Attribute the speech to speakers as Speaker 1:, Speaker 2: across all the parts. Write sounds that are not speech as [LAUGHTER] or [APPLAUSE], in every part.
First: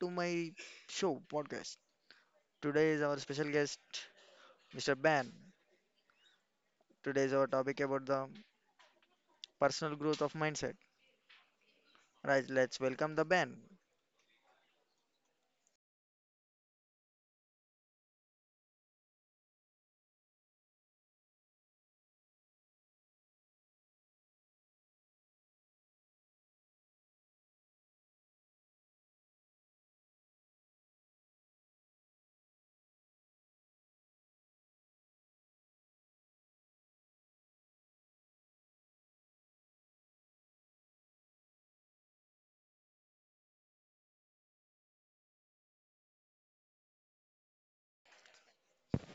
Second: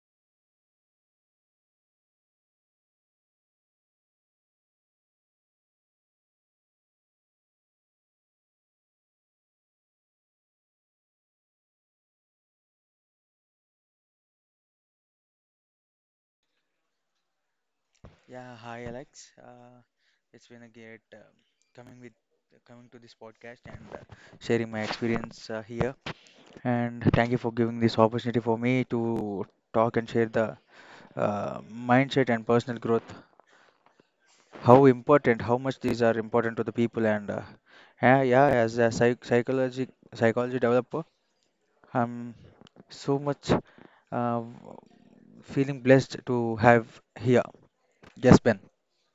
Speaker 1: to my show podcast. Today is our special guest, Mr. Ben. Today is our topic about the personal growth of mindset. Right, let's welcome the Ben.
Speaker 2: Yeah, hi Alex. It's been a great coming with coming to this podcast and sharing my experience here. And thank you for giving this opportunity for me to talk and share the mindset and personal growth. How important, how much these are important to the people. And yeah, yeah, as a psychology developer, I'm so much, uh, feeling blessed to have here. Yes, Ben.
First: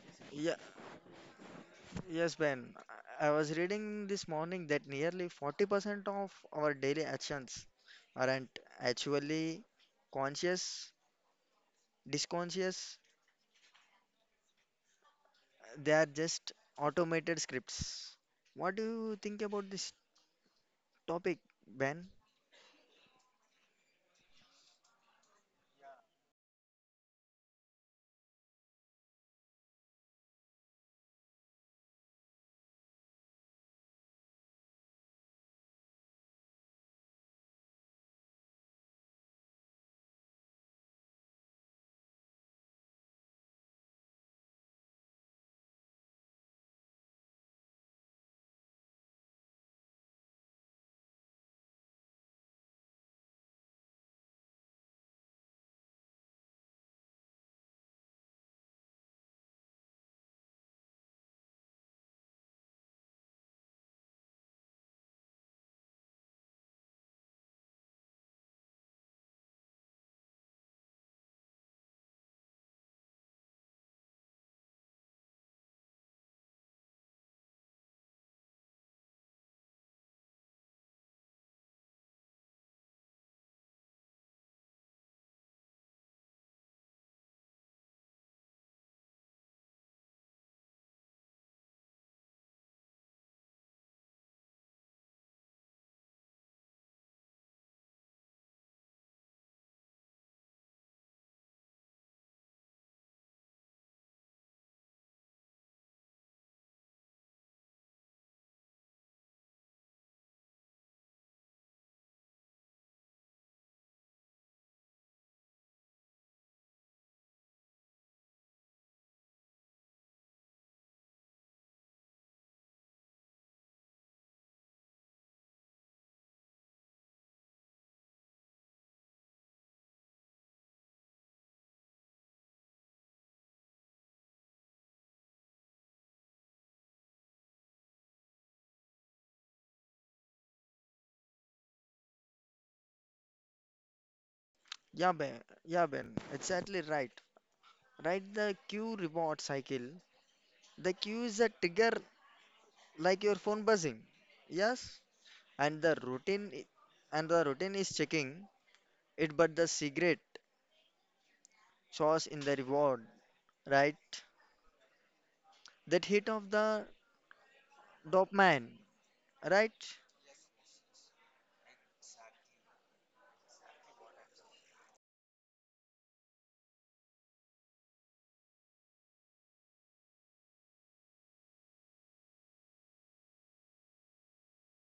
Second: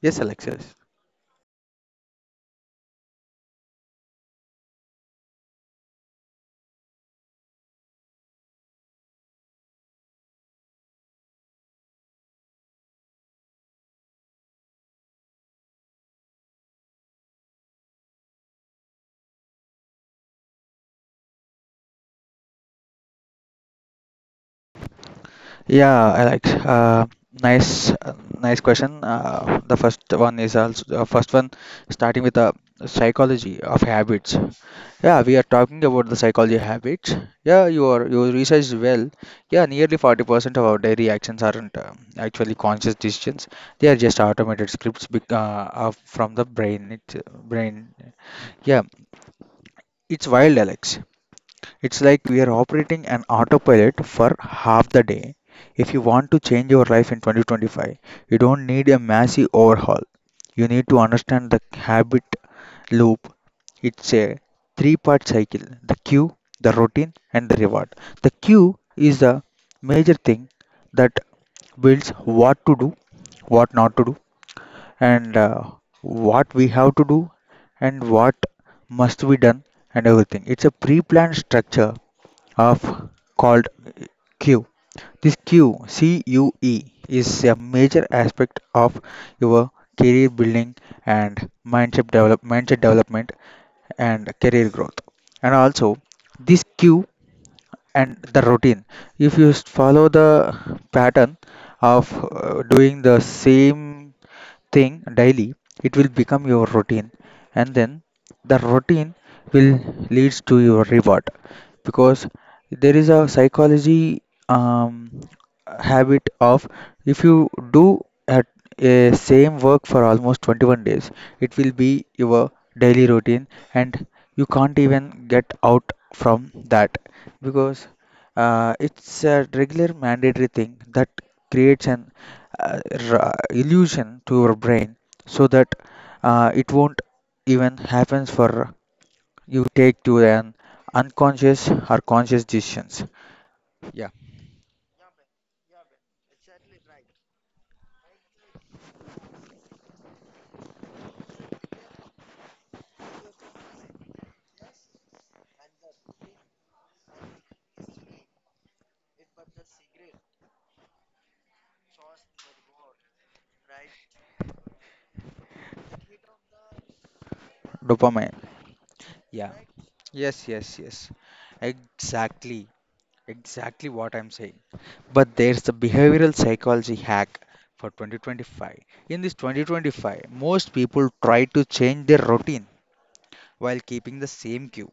Speaker 2: Yes,
Speaker 1: Yeah,
Speaker 2: Alexis.
Speaker 1: yes, Ben. I was reading this morning that nearly 40% of our daily actions aren't actually conscious, disconscious. They are just automated scripts. What do you think about this topic, Ben?
Speaker 2: Yeah, I like, nice, nice question. The first one is also the first one starting with the psychology of habits. Yeah, we are talking about the psychology of habits. Yeah, you researched well. Yeah, nearly 40% of our daily actions aren't, actually conscious decisions. They are just automated scripts of, from the brain. It, brain. Yeah, it's wild, Alex. It's like we are operating an autopilot for half the day. If you want to change your life in 2025, you don't need a massive overhaul. You need to understand the habit loop. It's a three-part cycle: the cue, the routine, and the reward. The cue is the major thing that builds what to do, what not to do, and what we have to do, and what must be done, and everything. It's a pre planned structure of called cue. This cue, C U E, is a major aspect of your career building and mindset development and career growth. And also, this cue and the routine, if you follow the pattern of doing the same thing daily, it will become your routine, and then the routine will leads to your reward, because there is a psychology, um, habit of, if you do at a same work for almost 21 days, it will be your daily routine, and you can't even get out from that, because it's a regular mandatory thing that creates an uh, illusion to your brain so that it won't even happens for you take to an unconscious or conscious decisions. Yeah,
Speaker 1: Yeah, Ben. Yeah, Ben. Exactly right. Right, the cue reward cycle. The cue is a trigger like your phone buzzing. Yes, and and the routine is checking it, but the cigarette sauce in the reward, right? That hit of the
Speaker 2: dopamine,
Speaker 1: dopamine,
Speaker 2: yeah.
Speaker 1: right?
Speaker 2: Yes, yes, yes. Exactly. Exactly what I'm saying. But there's the behavioral psychology hack for 2025. In this 2025, most people try to change their routine while keeping the same cue,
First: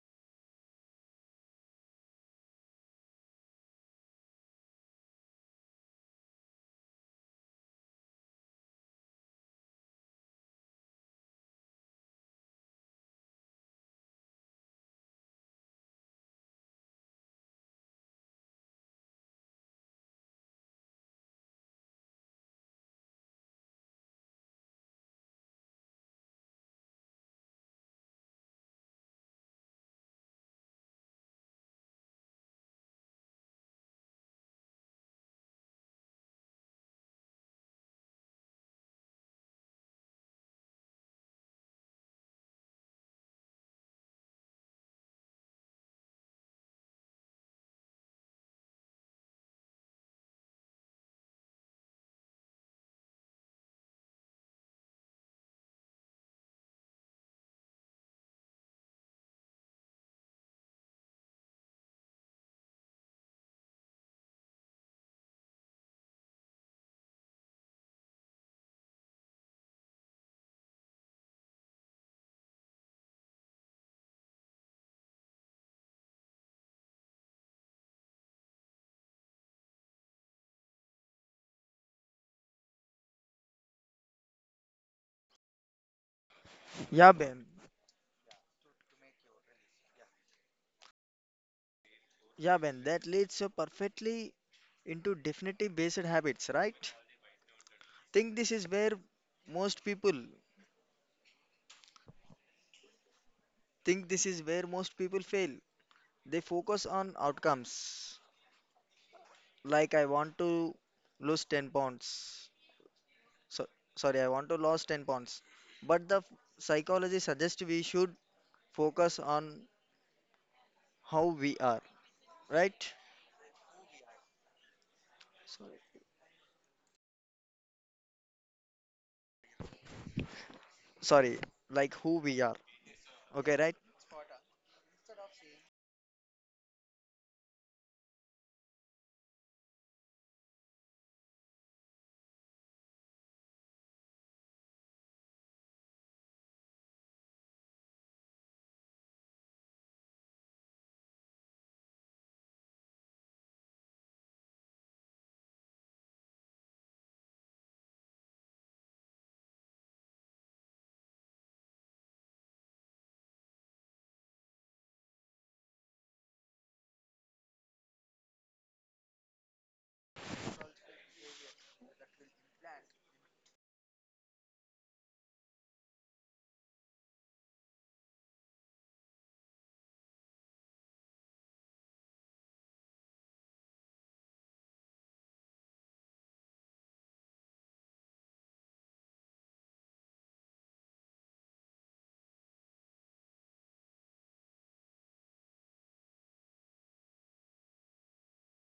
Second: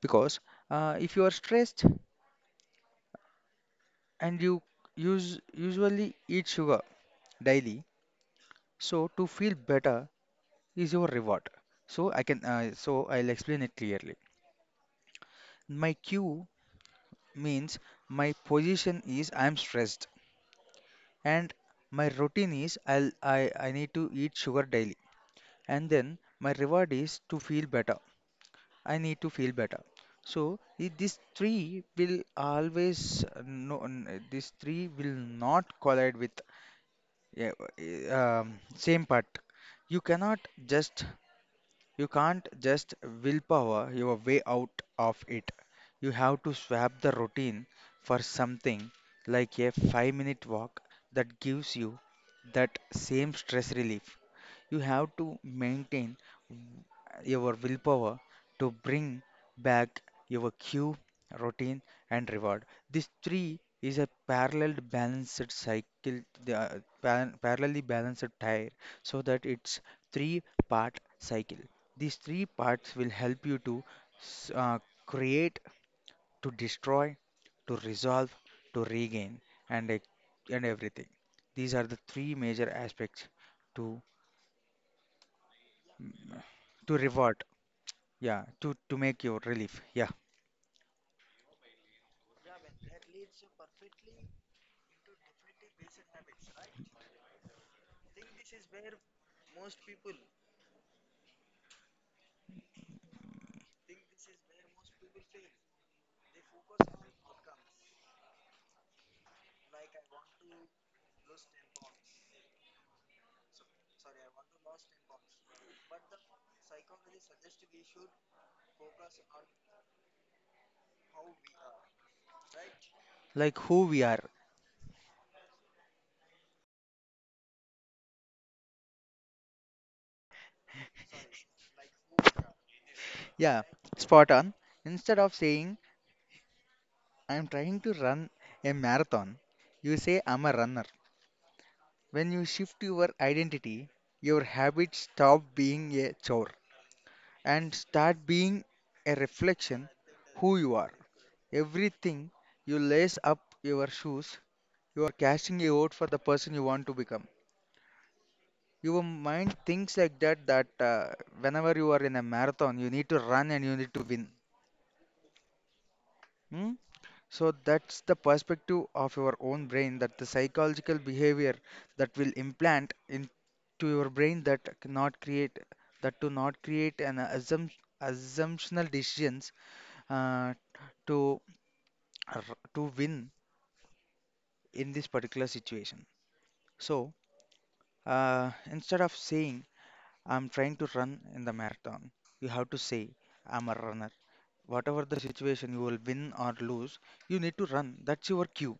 Speaker 2: because if you are stressed and you use usually eat sugar daily, so to feel better is your reward. So I can, so I'll explain it clearly. My cue means my position is I'm stressed, and my routine is I need to eat sugar daily, and then my reward is to feel better, I need to feel better. So these three will always, no n- these three will not collide with, same part. You cannot just, you can't just willpower your way out of it. You have to swap the routine for something like a 5-minute walk that gives you that same stress relief. You have to maintain w- your willpower to bring back your cue, routine, and reward. This three is a parallel balanced cycle, the parallelly balanced tire, so that it's three-part cycle. These three parts will help you to s- uh, create, to destroy, to resolve, to regain, and and everything. These are the three major aspects to to
Speaker 1: Yeah,
Speaker 2: revert.
Speaker 1: Ben.
Speaker 2: Yeah, to make your relief. Yeah,
Speaker 1: Yeah, Ben. That leads you perfectly into definitive based habits, right? Think this is where most people think this is where most people fail. They focus on outcomes. Like I want to lose 10 pounds. So, sorry, I want to lose 10 pounds. But psychology suggests we should focus on how we are, right?
Speaker 2: like who we are.
Speaker 1: Sorry. Sorry, like who we are. Okay,
Speaker 2: Yeah,
Speaker 1: right?
Speaker 2: spot on. Instead of saying, I'm trying to run a marathon, you say, I'm a runner. When you shift your identity, your habits stop being a chore and start being a reflection who you are. Everything you lace up your shoes, you are casting a vote for the person you want to become. Your mind thinks like that that, whenever you are in a marathon, you need to run and you need to win. Hmm? So that's the perspective of your own brain, that the psychological behavior that will implant into your brain, that cannot create that, to not create an assumptional decisions, uh, to to win in this particular situation. So, instead of saying I'm trying to run in the marathon, you have to say I'm a runner. Whatever the situation, you will win or lose. You need to run. That's your cue.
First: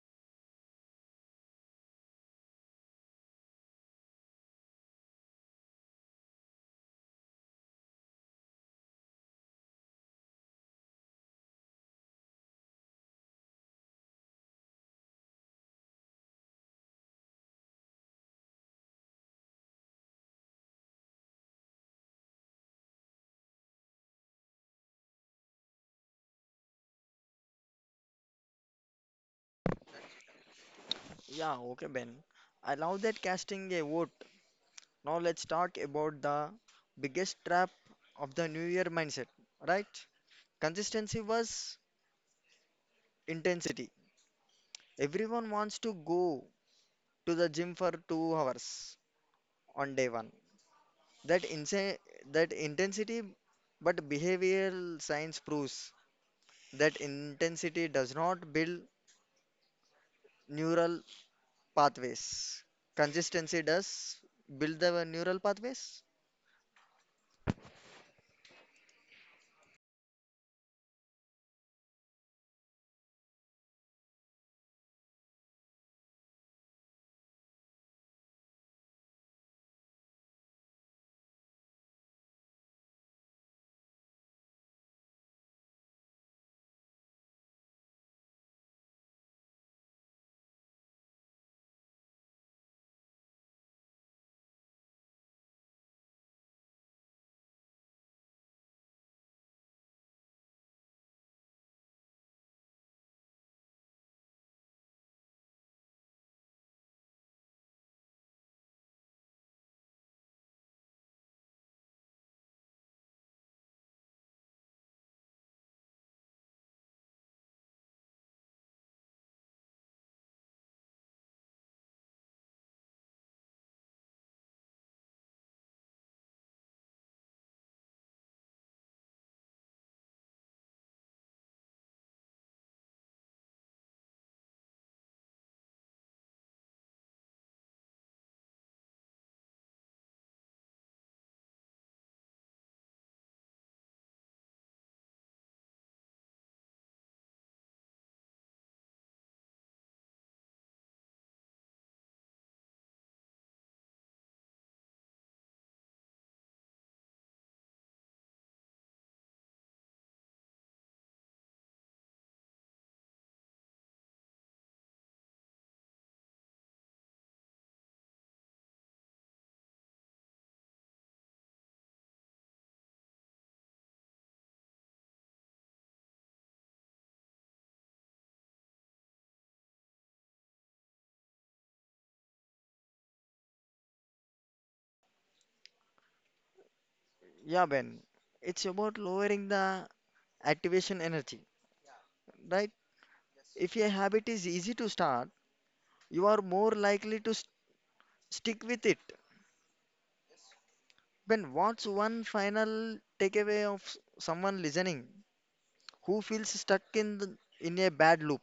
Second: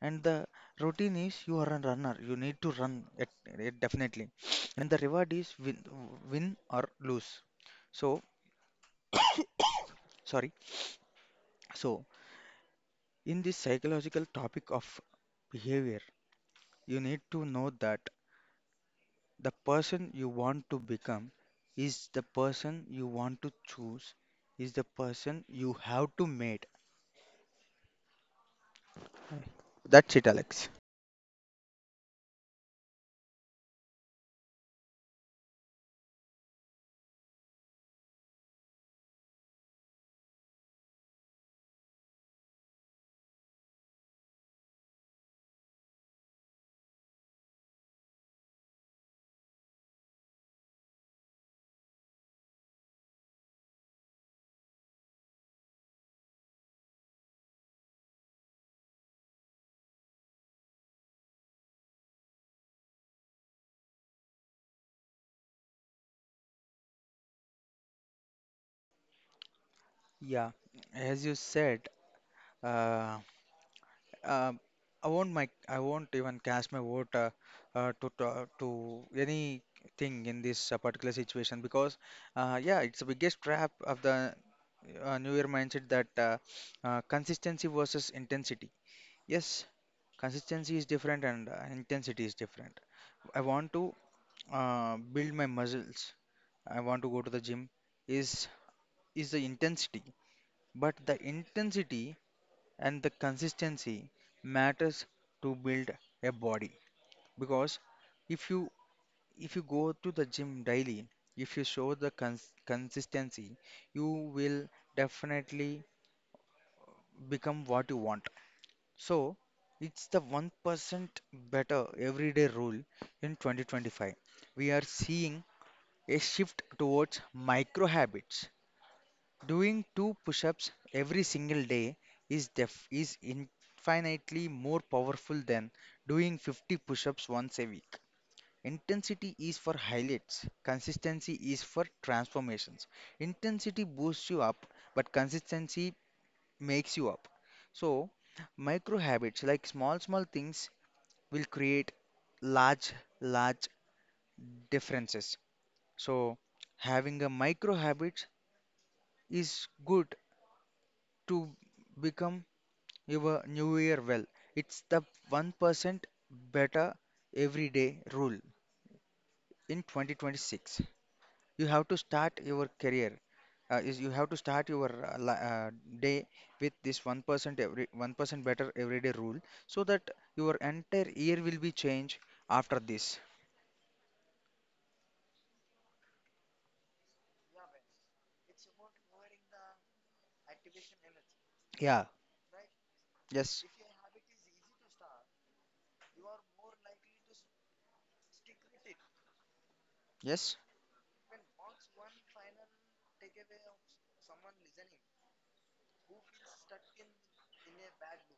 Speaker 2: And the routine is you are a runner. You need to run it, it definitely. And the reward is win, win or lose. So sorry. So in this psychological topic of behavior, you need to know that the person you want to become is the person you want to choose, is the person you have to meet. That's it, Alex.
Speaker 1: Yeah, okay, Ben. I love that casting a vote. Now let's talk about the biggest trap of the New Year mindset, right? Consistency was intensity. Everyone wants to go to the gym for 2 hours on day one. That insa that intensity, but behavioral science proves that intensity does not build neural pathways. Consistency does build the neural pathways.
Speaker 2: Yeah, as you said, uh, uh, I won't even cast my vote, to anything in this, particular situation, because yeah, it's the biggest trap of the, New Year mindset, that consistency versus intensity. Yes, consistency is different and, intensity is different. I want to, build my muscles. I want to go to the gym. Is is the intensity, but the intensity and the consistency matters to build a body, because if you, if you go to the gym daily, if you show the consistency, you will definitely become what you want. So it's the 1% better everyday rule in 2025. We are seeing a shift towards micro habits. Doing two push ups every single day is, is infinitely more powerful than doing 50 push ups once a week. Intensity is for highlights, consistency is for transformations. Intensity boosts you up, but consistency makes you up. So, micro habits like small, small things will create large, large differences. So, having a micro habit is good to become your new year well. It's the 1% better every day rule in 2026. You have to start your career. Is, you have to start your, day with this 1% better everyday rule, so that your entire year will be changed after this.
Speaker 1: Yeah, Ben. It's about lowering the activation energy,
Speaker 2: Yeah.
Speaker 1: right?
Speaker 2: Yes.
Speaker 1: If a habit is easy to start, you are more likely to st stick with it.
Speaker 2: Yes.
Speaker 1: Ben, what's one final takeaway of someone listening who feels stuck in a bad loop?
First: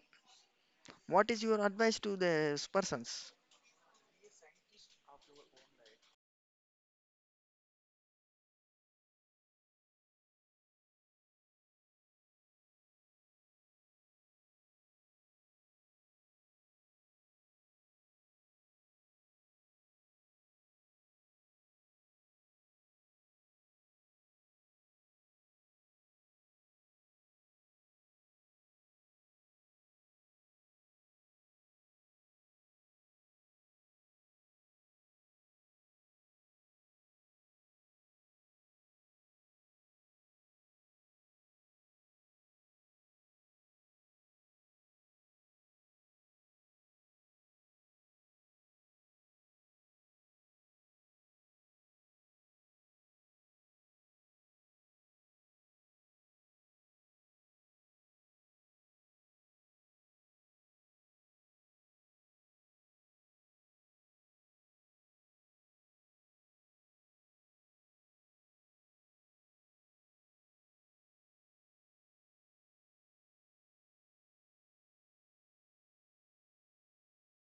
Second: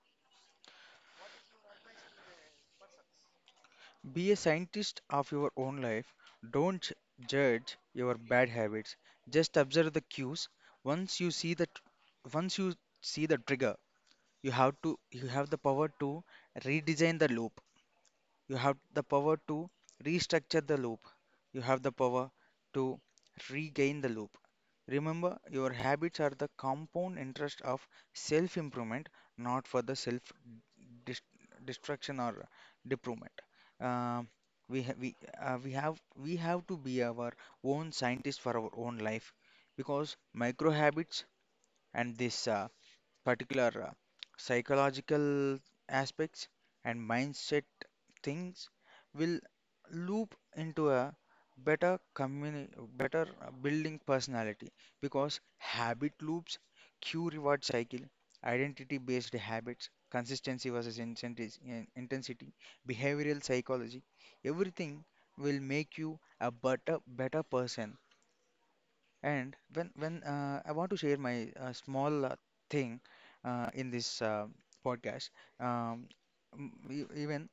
Speaker 1: What is your advice to these persons?
Speaker 2: Be a scientist of your own life. Don't judge your bad habits. Just observe the cues. Once you see the trigger, you have the power to redesign the loop. You have the power to restructure the loop. You have the power to regain the loop. Remember, your habits are the compound interest of self improvement, not for the self dis- destruction or deployment. Um we, we have we have to be our own scientist for our own life, because micro habits and this, particular, psychological aspects and mindset things will loop into a better communi better, building personality, because habit loops, cue reward cycle, identity based habits, consistency versus intensity, behavioral psychology, everything will make you a better, better person. And when I want to share my, small, thing, in this, podcast, um, even,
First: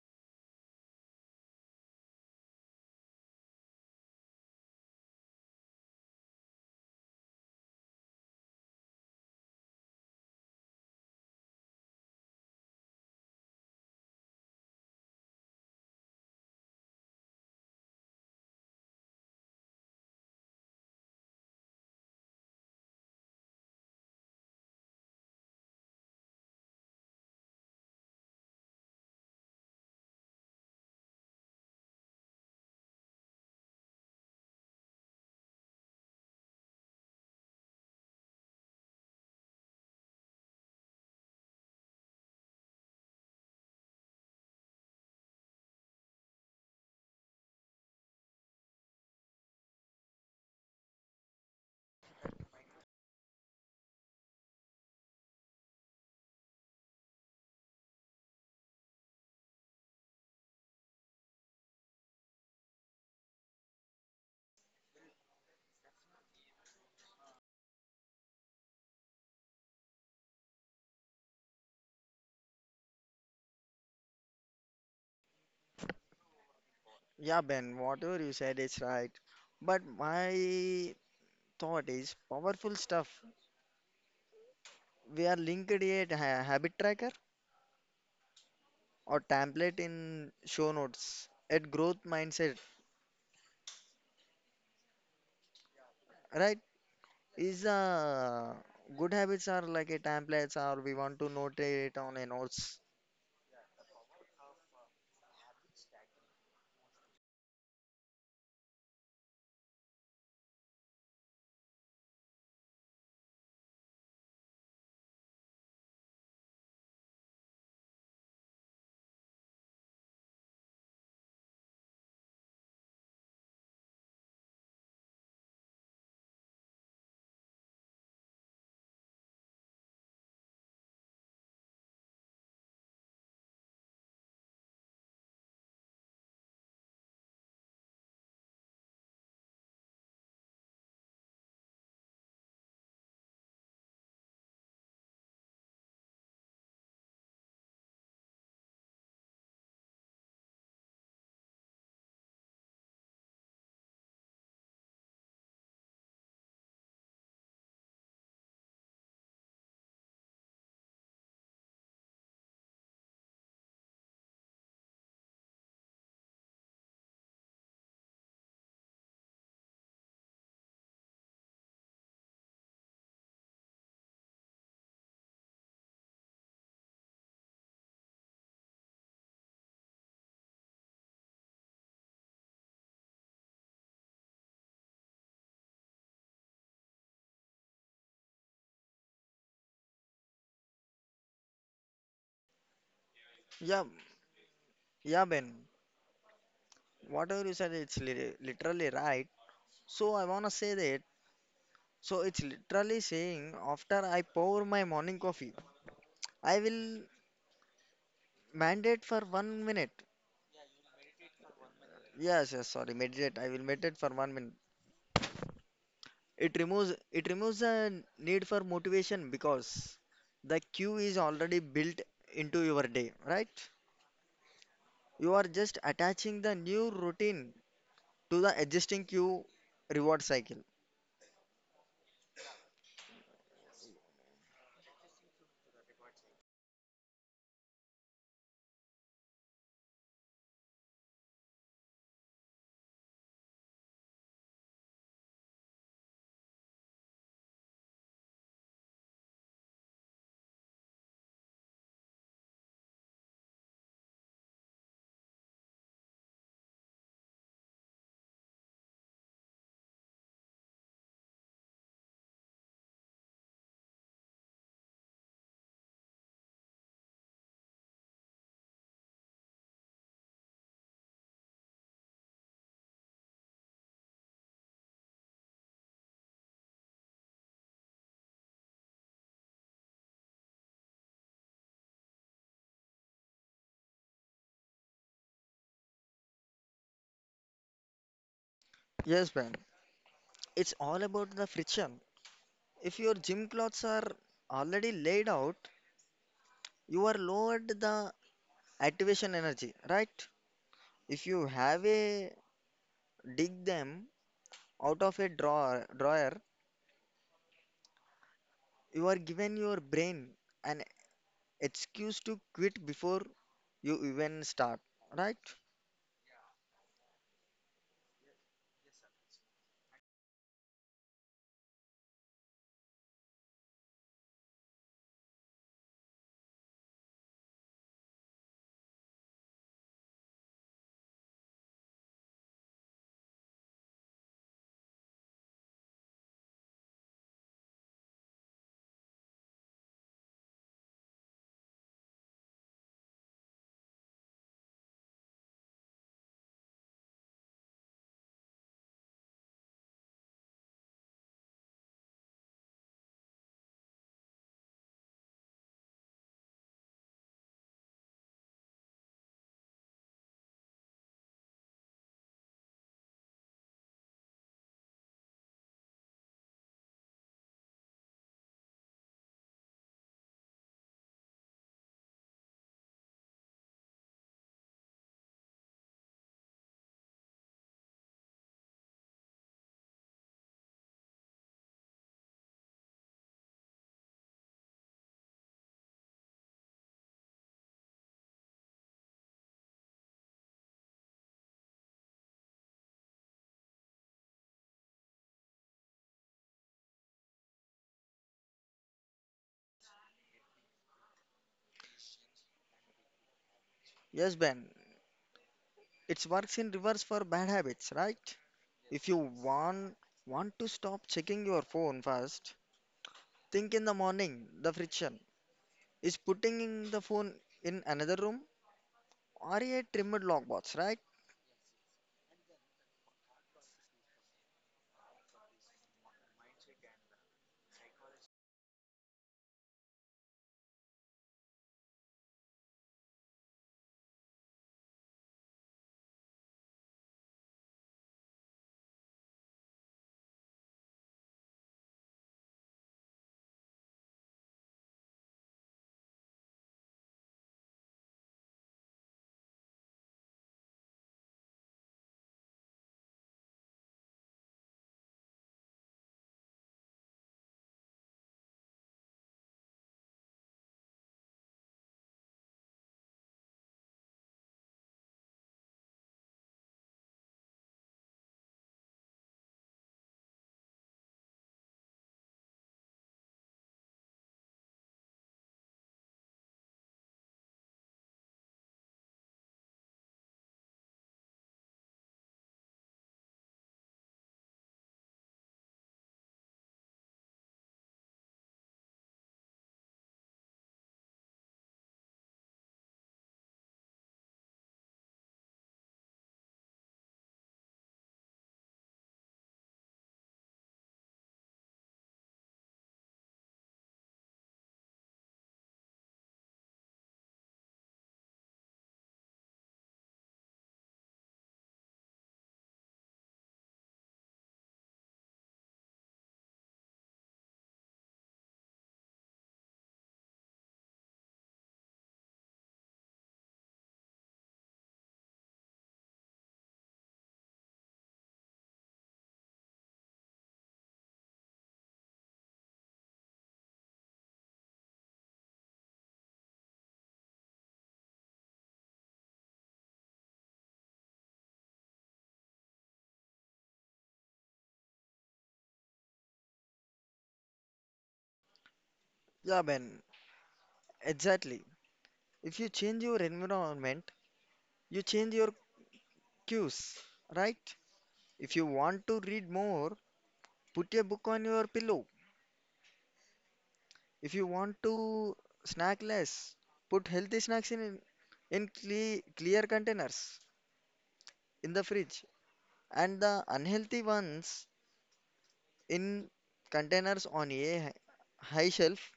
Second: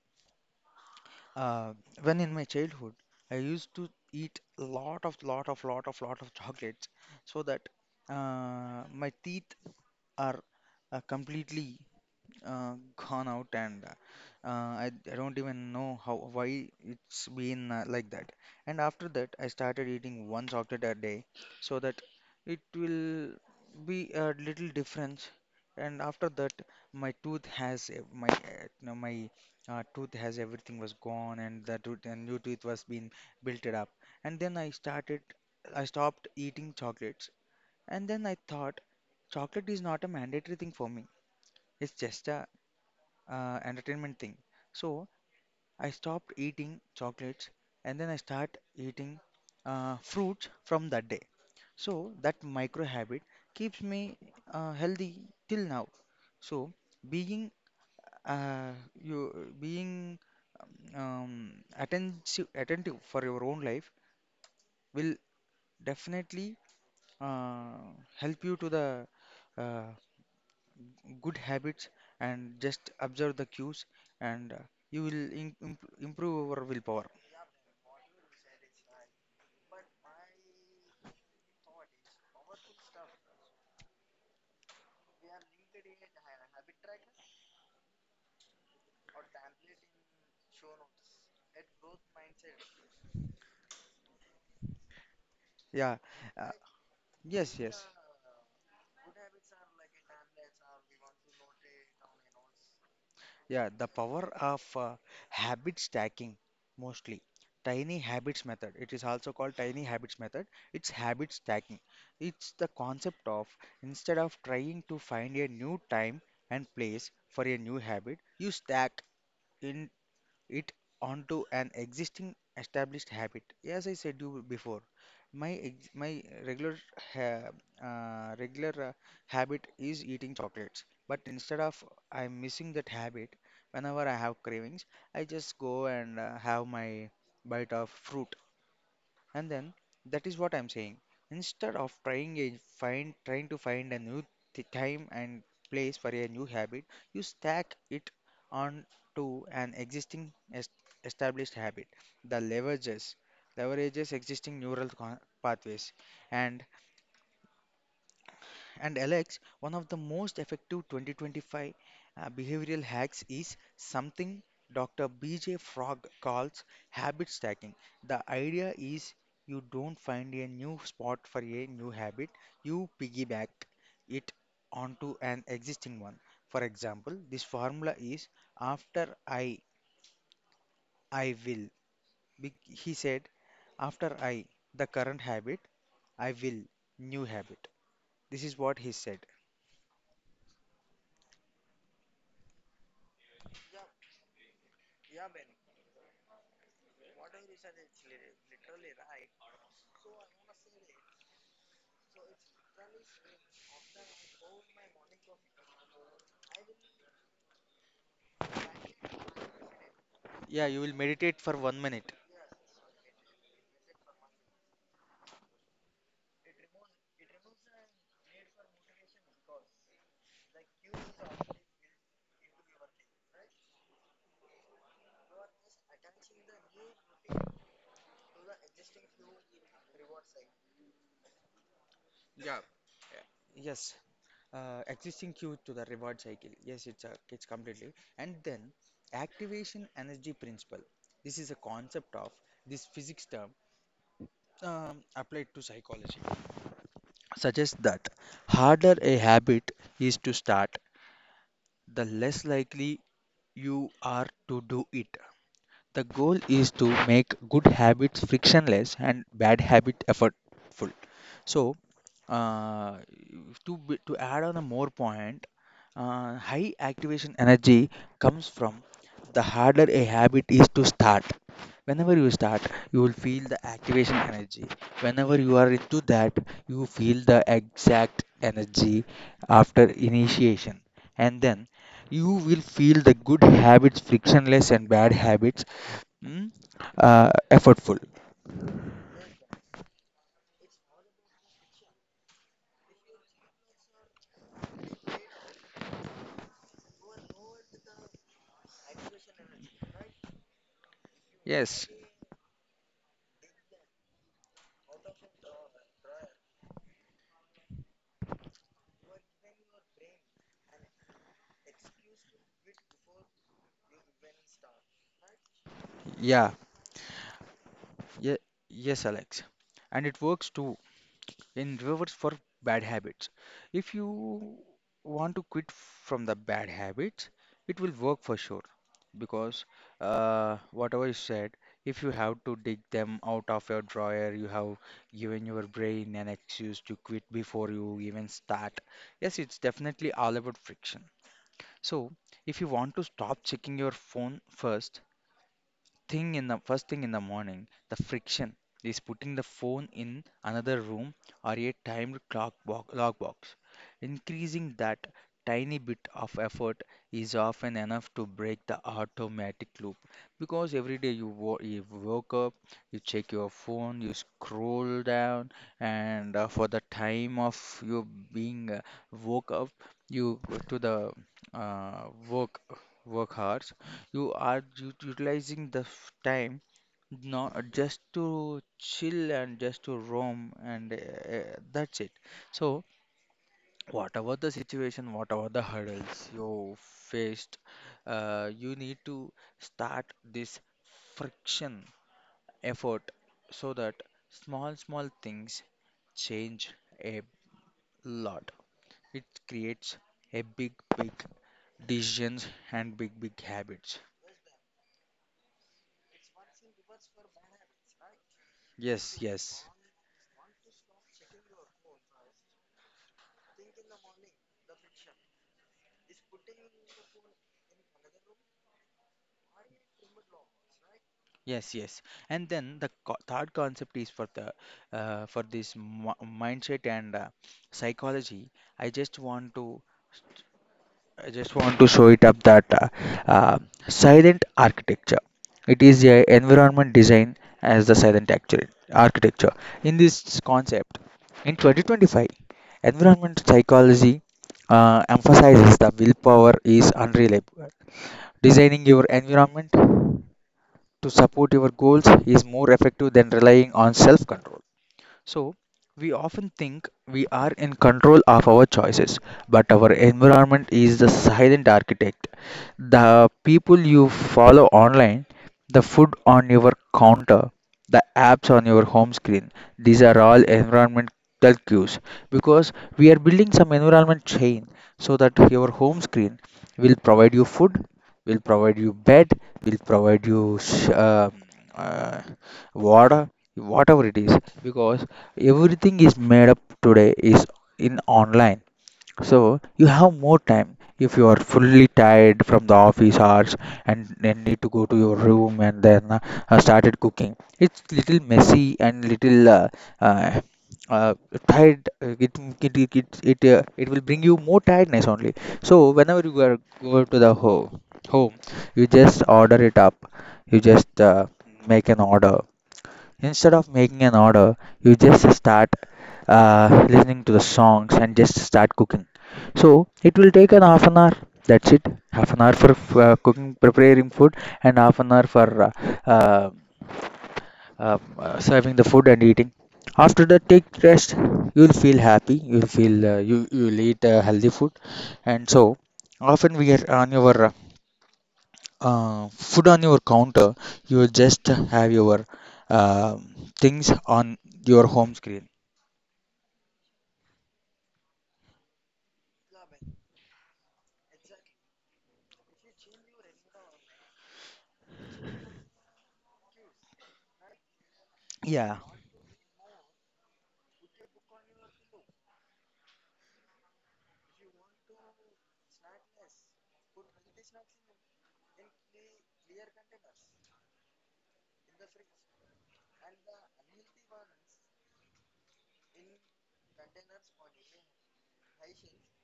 Speaker 2: uh, when in my childhood, I used to eat lot of lot of lot of lot of [LAUGHS] chocolates, so that, my teeth are, completely, gone out, and I don't even know how why it's been, like that. And after that, I started eating one chocolate a day, so that it will be a little difference. And after that, my tooth has ev- my no, my tooth has everything was gone, and the tooth, and new tooth was being built it up. And then I stopped eating chocolates. And then I thought chocolate is not a mandatory thing for me. It's just a, entertainment thing. So I stopped eating chocolates, and then I start eating, fruits from that day. So that micro habit keeps me, healthy till now. So being, uh, you being um, attentive for your own life will definitely, uh, help you to the, uh, good habits, and just observe the cues, and, you will im imp improve your willpower.
Speaker 1: Yeah, Ben, whatever you said is right. But my thought is powerful stuff. We are linked a habit tracker or template in show notes at growth mindset,
Speaker 2: Yeah. Uh,
Speaker 1: right?
Speaker 2: yes,
Speaker 1: Is
Speaker 2: yes.
Speaker 1: good habits are like a templates or we want to note it on a notes.
Speaker 2: Yeah, the power of, habit stacking mostly. Tiny habits method. It is also called tiny habits method. It's habit stacking. It's the concept of, instead of trying to find a new time and place for a new habit, you stack in it onto an existing established habit. As I said you before, my regular ha- uh, regular uh, habit is eating chocolates. But instead of I'm missing that habit, whenever I have cravings, I just go and, have my bite of fruit. And then that is what I'm saying. Instead of trying to find a new time and place for a new habit, you stack it on to an established habit. The leverages existing neural pathways. And Alex, one of the most effective 2025, behavioral hacks is something Dr. BJ Frog calls habit stacking. The idea is you don't find a new spot for a new habit, you piggyback it onto an existing one. For example, this formula is after I will. He said, after I, the current habit, I will, new habit. This is what he said.
Speaker 1: Yeah, yeah, Ben, whatever you said, it's literally right. So I wanna say that So it's literally saying after I pour my morning coffee, I will mandate for 1 minute.
Speaker 2: Yeah, you will meditate for 1 minute.
Speaker 1: Yes, yes, sorry, meditate. I will meditate for 1 minute. It removes the need for motivation because the cue is already built into your day, right? You are just attaching the new routine to the existing cue reward cycle.
Speaker 2: Yes, existing cue to the reward cycle. Yes, it's a, it's completely. And then activation energy principle. This is a concept of this physics term applied to psychology. Suggests that harder a habit is to start, the less likely you are to do it. The goal is to make good habits frictionless and bad habit effortful. So, uh, to add on a more point. High activation energy comes from the harder a habit is to start. Whenever you start, you will feel the activation energy. Whenever you are into that, you feel the exact energy after initiation. And then you will feel the good habits frictionless and bad habits mm, effortful.
Speaker 1: Yes, man. It's all about the friction. If your gym clothes are already laid out, you are lowered the activation energy, right? If you
Speaker 2: Yes,
Speaker 1: have a dig them out of a drawer, you are given your brain an excuse to quit before you even start, right?
Speaker 2: yeah, yeah, yes, Alex. And it works too in reverse for bad habits. If you want to quit from the bad habits, it will work for sure because whatever you said, if you have to dig them out of your drawer, you have given your brain an excuse to quit before you even start. Yes, it's definitely all about friction. So, if you want to stop checking your phone first, thing in the first thing in the morning, the friction is putting the phone in another room or a timed clock box, log box. Increasing that tiny bit of effort is often enough to break the automatic loop because every day you woke up, you check your phone, you scroll down, and for the time of you being woke up, you go to the uh, work work hours you are utilizing the time not just to chill and just to roam, and that's it. So, whatever the situation, whatever the hurdles you faced, you need to start this friction effort so that small, small things change a lot. It creates a big, big decisions and big, big habits.
Speaker 1: Yes, Ben. It works in reverse for bad habits, right? If you
Speaker 2: Yes, yes.
Speaker 1: want to stop checking your phone first, think in the morning. The friction is putting in the phone in another room or a trimmed lockbox, right?
Speaker 2: Yes, yes. And then the co third concept is for the for this mindset and psychology. I just want to I just want to show it up that uh, silent architecture. It is a environment design as the silent architecture. In this concept, in 2025, environment psychology emphasizes the willpower is unreliable. Designing your environment to support your goals is more effective than relying on self control. So, we often think we are in control of our choices, but our environment is the silent architect, the people you follow online, the food on your counter, the apps on your home screen. These are all environmental cues because we are building some environment chain so that your home screen will provide you food, will provide you bed, will provide you uh, water, whatever it is, because everything is made up today is in online so you have more time if you are fully tired from the office hours and then need to go to your room and then started cooking. It's little messy and little uh, uh, tired. It will bring you more tiredness only. So whenever you are go to the home, you just order it up. You just make an order. Instead of making an order, you just start listening to the songs and just start cooking. So it will take an half an hour. That's it. Half an hour for cooking, preparing food, and half an hour for uh, serving the food and eating. After that, take rest. You'll feel happy. You'll feel you'll eat healthy food, and so often we are on your food on your counter. You will just have your uh, things on your home screen.
Speaker 1: Yeah, Ben. Exactly. If you change your environment, you change your cues, right? If you
Speaker 2: Yeah.
Speaker 1: want to read more, put a book on your pillow. If you want to snack less, put healthy snacks in clear containers in the fridge and the unhealthy ones in containers on a high shelf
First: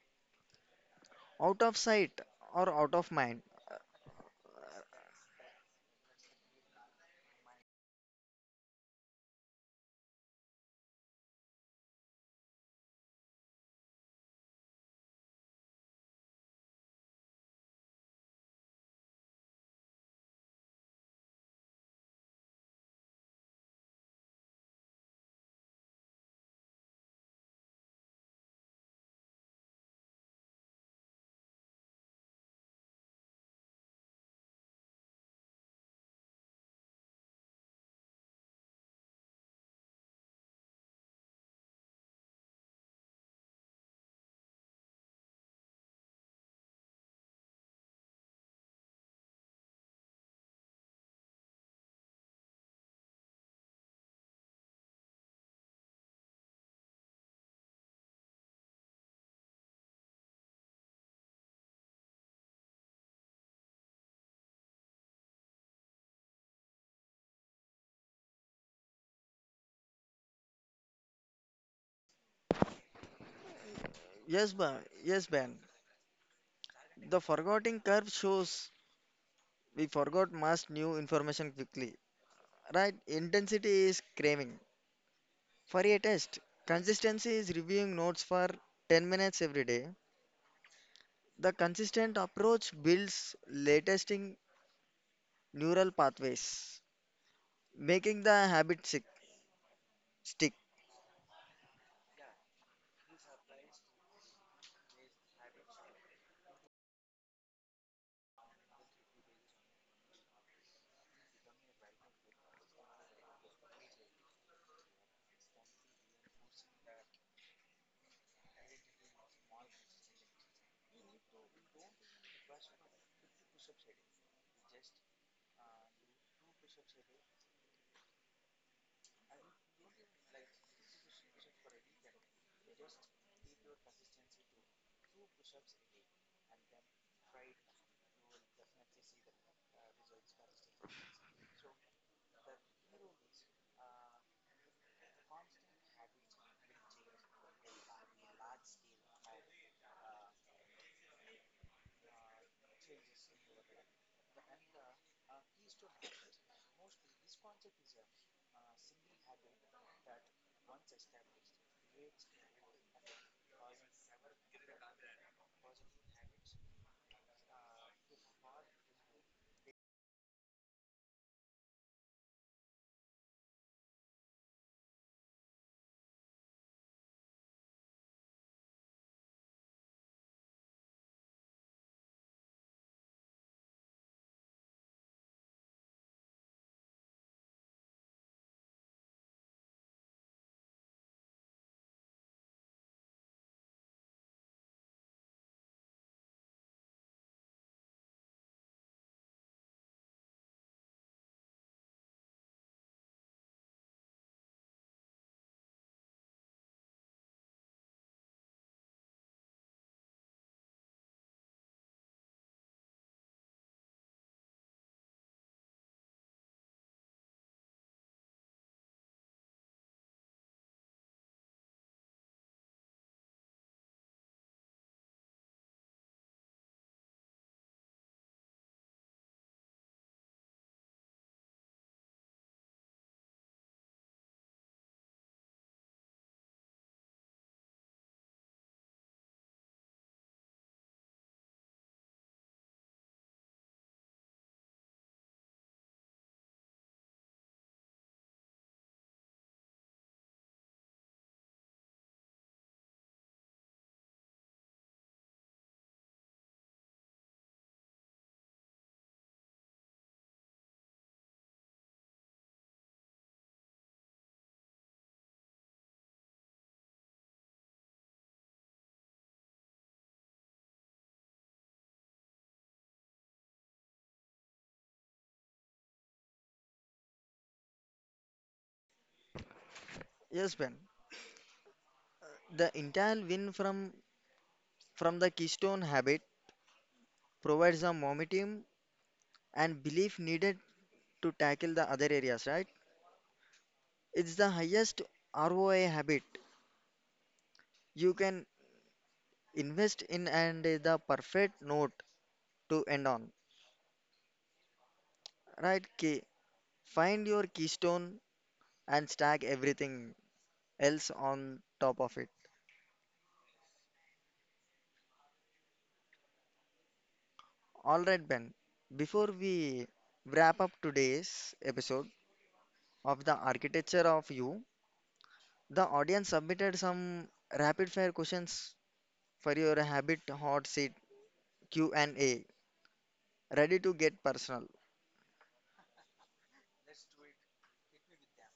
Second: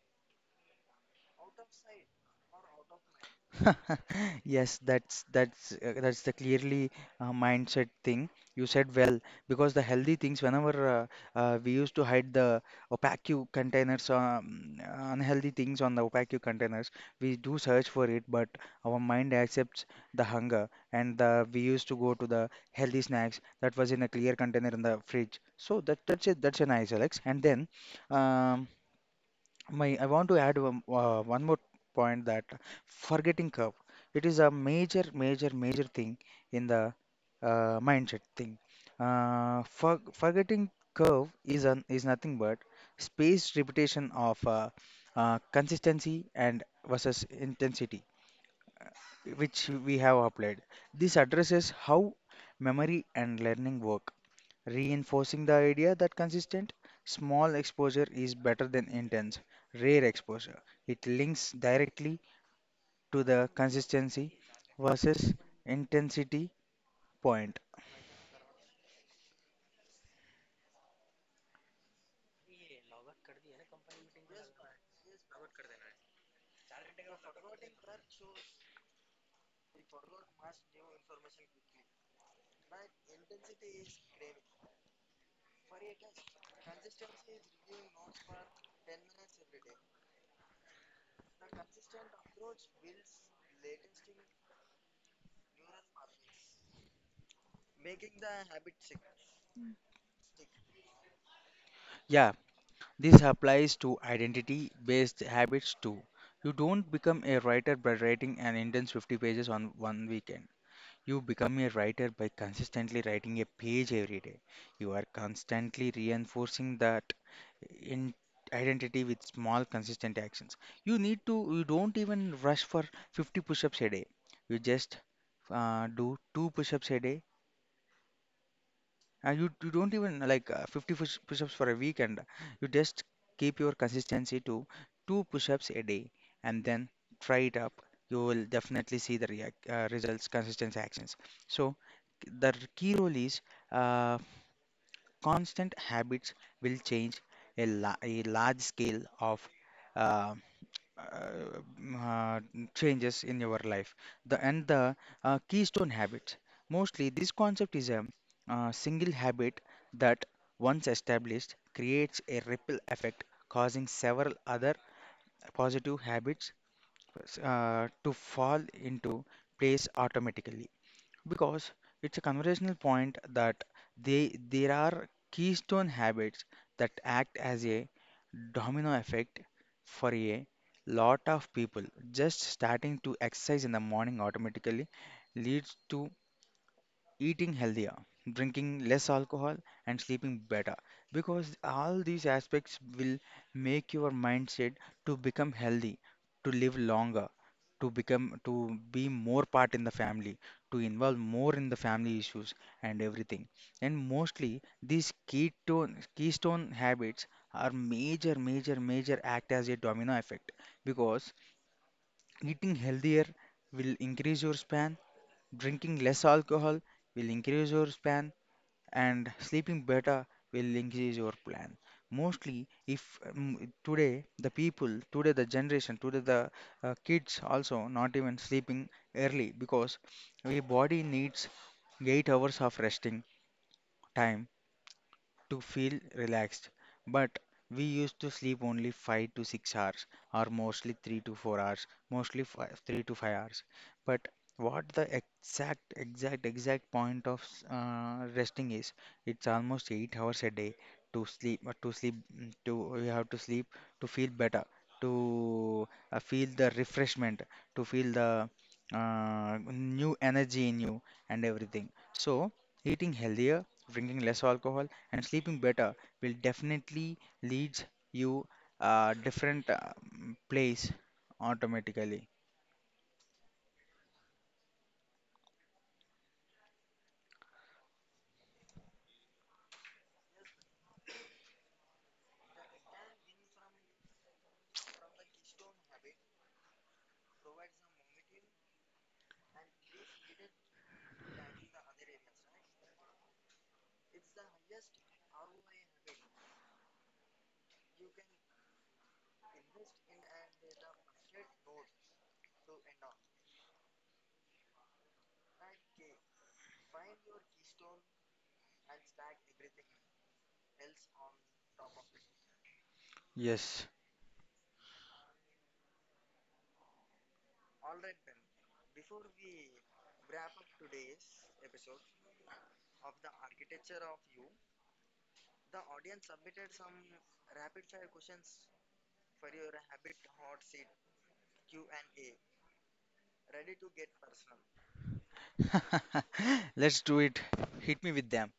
Speaker 1: out of sight or out of mind.
Speaker 2: [LAUGHS] Yes, that's the clearly mindset thing. You said well because the healthy things whenever we used to hide the opaque containers, unhealthy things on the opaque containers, we do search for it, but our mind accepts the hunger, and we used to go to the healthy snacks that was in a clear container in the fridge. So that's it. That's a nice, Alex. And then. Um, I want to add one more point that forgetting curve, it is a major, major, major thing in the mindset thing. Forgetting curve is nothing but spaced repetition of consistency and versus intensity, which we have applied. This addresses how memory and learning work reinforcing the idea that consistent, small exposure is better than intense, rare exposure. It links directly to the consistency versus intensity point.
Speaker 1: Yes, ba yes, Ben. The forgetting curve shows we forgot must new information quickly. Right? Intensity is craving. For a test, consistency is reviewing notes for 10 minutes every day. The consistent approach builds latesting neural pathways, making the habit stick.
Speaker 2: Yeah, this applies to identity based habits too. You don't become a writer by writing an intense 50 pages on one weekend. You become a writer by consistently writing a page every day. You are constantly reinforcing the in identity with small consistent actions you need to you don't even rush for 50 push-ups a day you just do 2 push-ups a day and you don't even like 50 push-ups for a week and you just keep your consistency to 2 push-ups a day and then try it up you will definitely see the results consistent actions so the key role is uh, constant habits will change a large scale of uh, uh, mm, uh, changes in your life. The and the keystone habits. Mostly, this concept is a single habit that once established creates a ripple effect, causing several other positive habits to fall into place automatically because it's a conversational point that they there are keystone habits that act as a domino effect for a lot of people just starting to exercise in the morning automatically leads to eating healthier, drinking less alcohol, and sleeping better because all these aspects will make your mindset to become healthy, to live longer, to be more part in the family, to involve more in the family issues and everything. And mostly these keystone habits are major, major, major act as a domino effect because eating healthier will increase your span. Drinking less alcohol will increase your span, and sleeping better will increase your plan. Mostly, if today the people, today the generation, today the kids also not even sleeping early because your body needs 8 hours of resting time to feel relaxed. But we used to sleep only 5 to 6 hours, or mostly 3 to 4 hours, mostly five, 3 to 5 hours. But what the exact, exact, exact point of resting is, it's almost 8 hours a day to sleep, mm, to you have to sleep to feel better, to feel the refreshment, to feel the new energy in you and everything. So, eating healthier, drinking less alcohol and sleeping better will definitely leads you a different place automatically.
Speaker 1: Yes, Ben. The entire win from the keystone habit provides the momentum and belief needed to tackle the other areas, right? It's the highest ROI habit you can invest in and is the perfect note to end on, right? K. Find your keystone and stack everything else on top of it.
Speaker 2: Yes.
Speaker 1: All right, Ben, before we wrap up today's episode of the architecture of you, the audience submitted some rapid fire questions for your habit hot seat Q&A. Ready to get personal.
Speaker 2: [LAUGHS] Let's do it. Hit me with them.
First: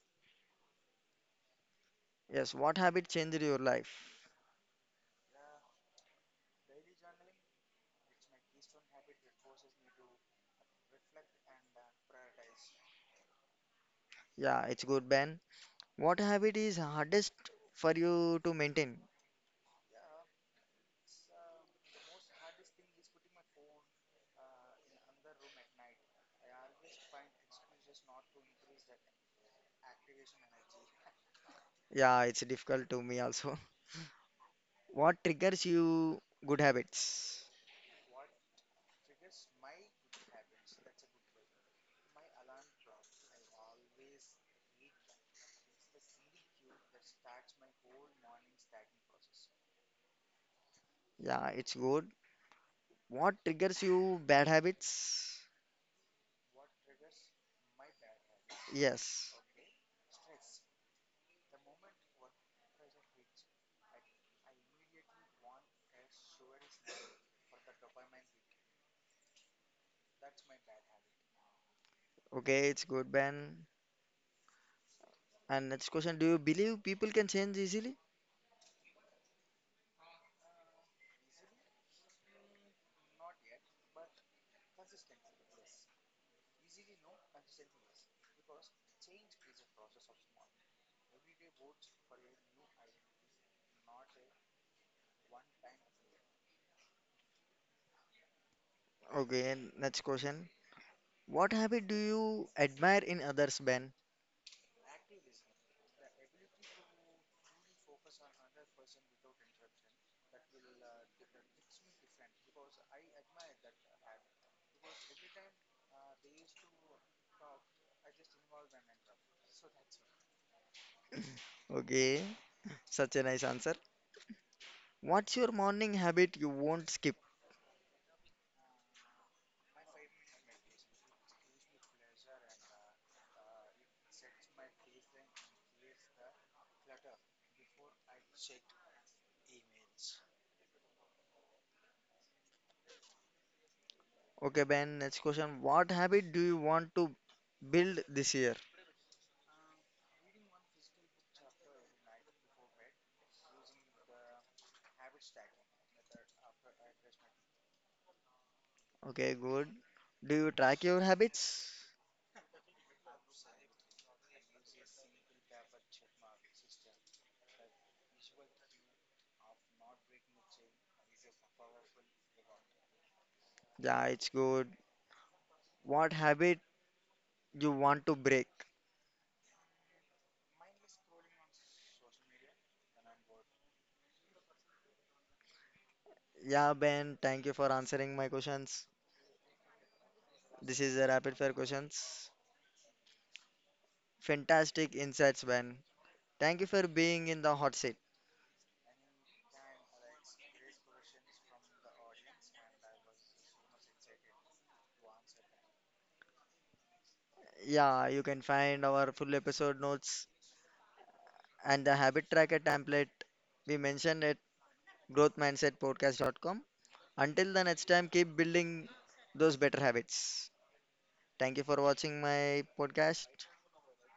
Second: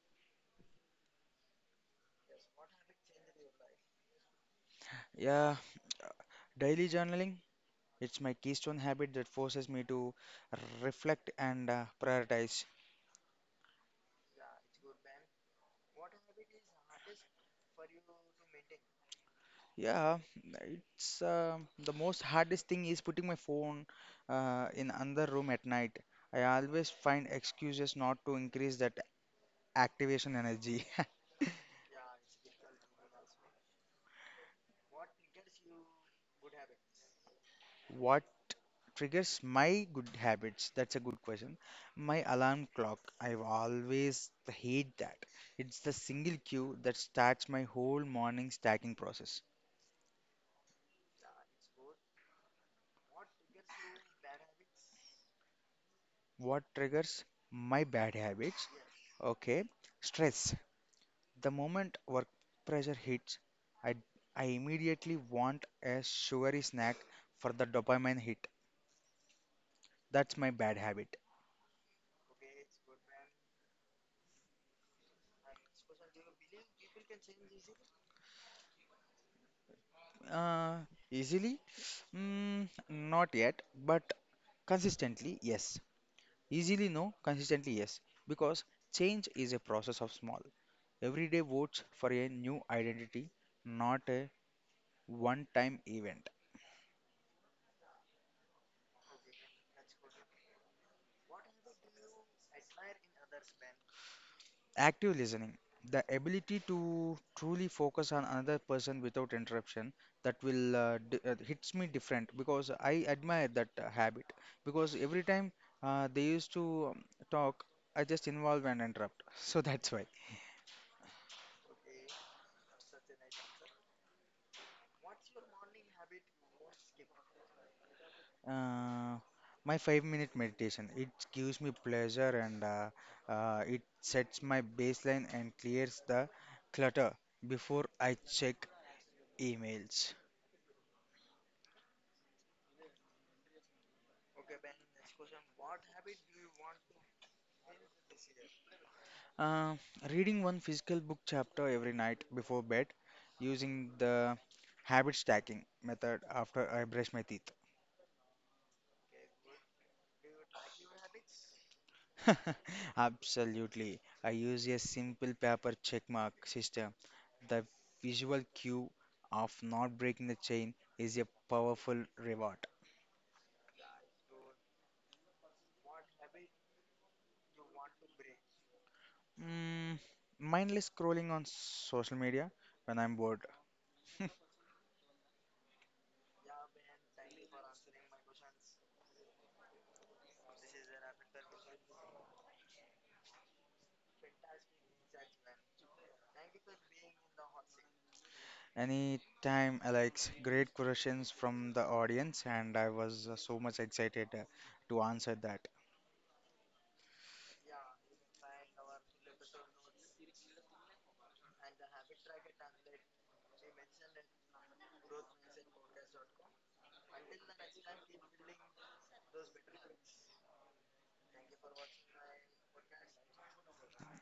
Speaker 1: Yes, what habit changed your life?
Speaker 2: Yeah, daily journaling. It's my keystone habit that forces me to reflect and prioritize.
Speaker 1: Yeah, it's good, Ben. What habit is hardest for you to maintain?
Speaker 2: Yeah, it's the most hardest thing is putting my phone in another room at night. I always find excuses not to increase that activation energy. [LAUGHS]
Speaker 1: Yeah, it's difficult to me also. [LAUGHS] What triggers you good habits?
Speaker 2: What triggers my good habits? That's a good question. My alarm clock, I've always hate that. It's the single cue that starts my whole morning stacking process.
Speaker 1: Yeah, it's good. What triggers you bad habits?
Speaker 2: What triggers my bad habits?
Speaker 1: Yes.
Speaker 2: Okay, stress. The moment work pressure hits, I I immediately want a sugary snack for the dopamine hit. That's my bad habit.
Speaker 1: Okay, it's good, Ben. And next question, do you believe people can change easily?
Speaker 2: Uh, easily? Not yet, but consistently, yes. Easily no, consistently yes, because change is a process of small, everyday votes for a new identity, not a one time event.
Speaker 1: Okay, and next question. What habit do you admire in others, Ben?
Speaker 2: Active listening, the ability to truly focus on another person without interruption, that will hits me different because I admire that habit. Because every time they used to talk, I just involve and interrupt. [LAUGHS] So that's why.
Speaker 1: Okay, such a nice answer. What's your morning habit you won't skip?
Speaker 2: Uh, my 5 minute meditation. It gives me pleasure and it sets my baseline and clears the clutter before I check emails.
Speaker 1: Okay, Ben, next question. What habit do you want to build this year?
Speaker 2: Uh, reading one physical book chapter every night before bed using the habit stacking method after I brush my teeth.
Speaker 1: Okay, good. Do you track your habits?
Speaker 2: [LAUGHS] Absolutely. I use a simple paper check mark system. The visual cue of not breaking the chain is a powerful reward.
Speaker 1: Yeah, it's good. What habit you want to break?
Speaker 2: Mm, mindless scrolling on social media when I'm bored. [LAUGHS]
Speaker 1: Yeah, Ben, thank you for answering my questions. This is a rapid fire questions. Fantastic insights, Ben. Thank you for being in the hot seat.
Speaker 2: Anytime, Alex. Great questions from the audience, and I was so much excited to answer that.
Speaker 1: Yeah, you can find our full episode notes and the habit tracker template we mentioned at growthmindsetpodcast.com. Until the next time, keep building those better habits. Thank you for watching my podcast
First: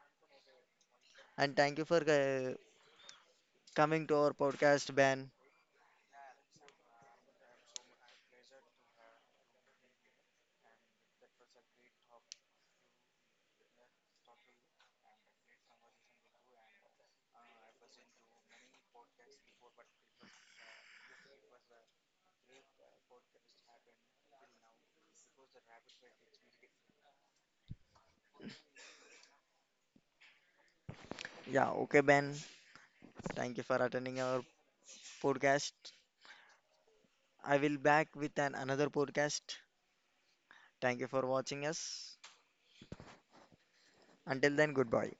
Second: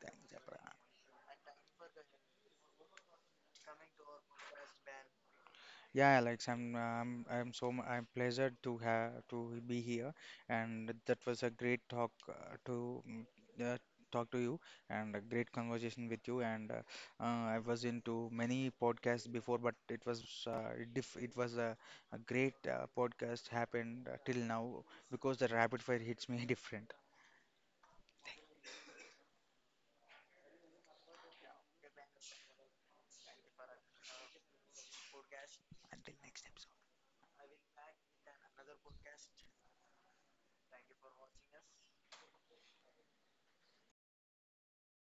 Speaker 2: Thanks, Abra.
Speaker 1: and thank you for coming to our podcast, Ben.
Speaker 2: Yeah, Alex, I'm pleasured to have to be here, and that was a great talk to mm, uh, talk to you, and a great conversation with you. And I was into many podcasts before, but it was a great podcast happened till now because the rapid fire hits me [LAUGHS] different.
Speaker 1: Yeah, okay, Ben. Thank you for attending our podcast.
Speaker 2: Until next episode.
Speaker 1: I will back with an another podcast. Thank you for watching us. Until then, goodbye.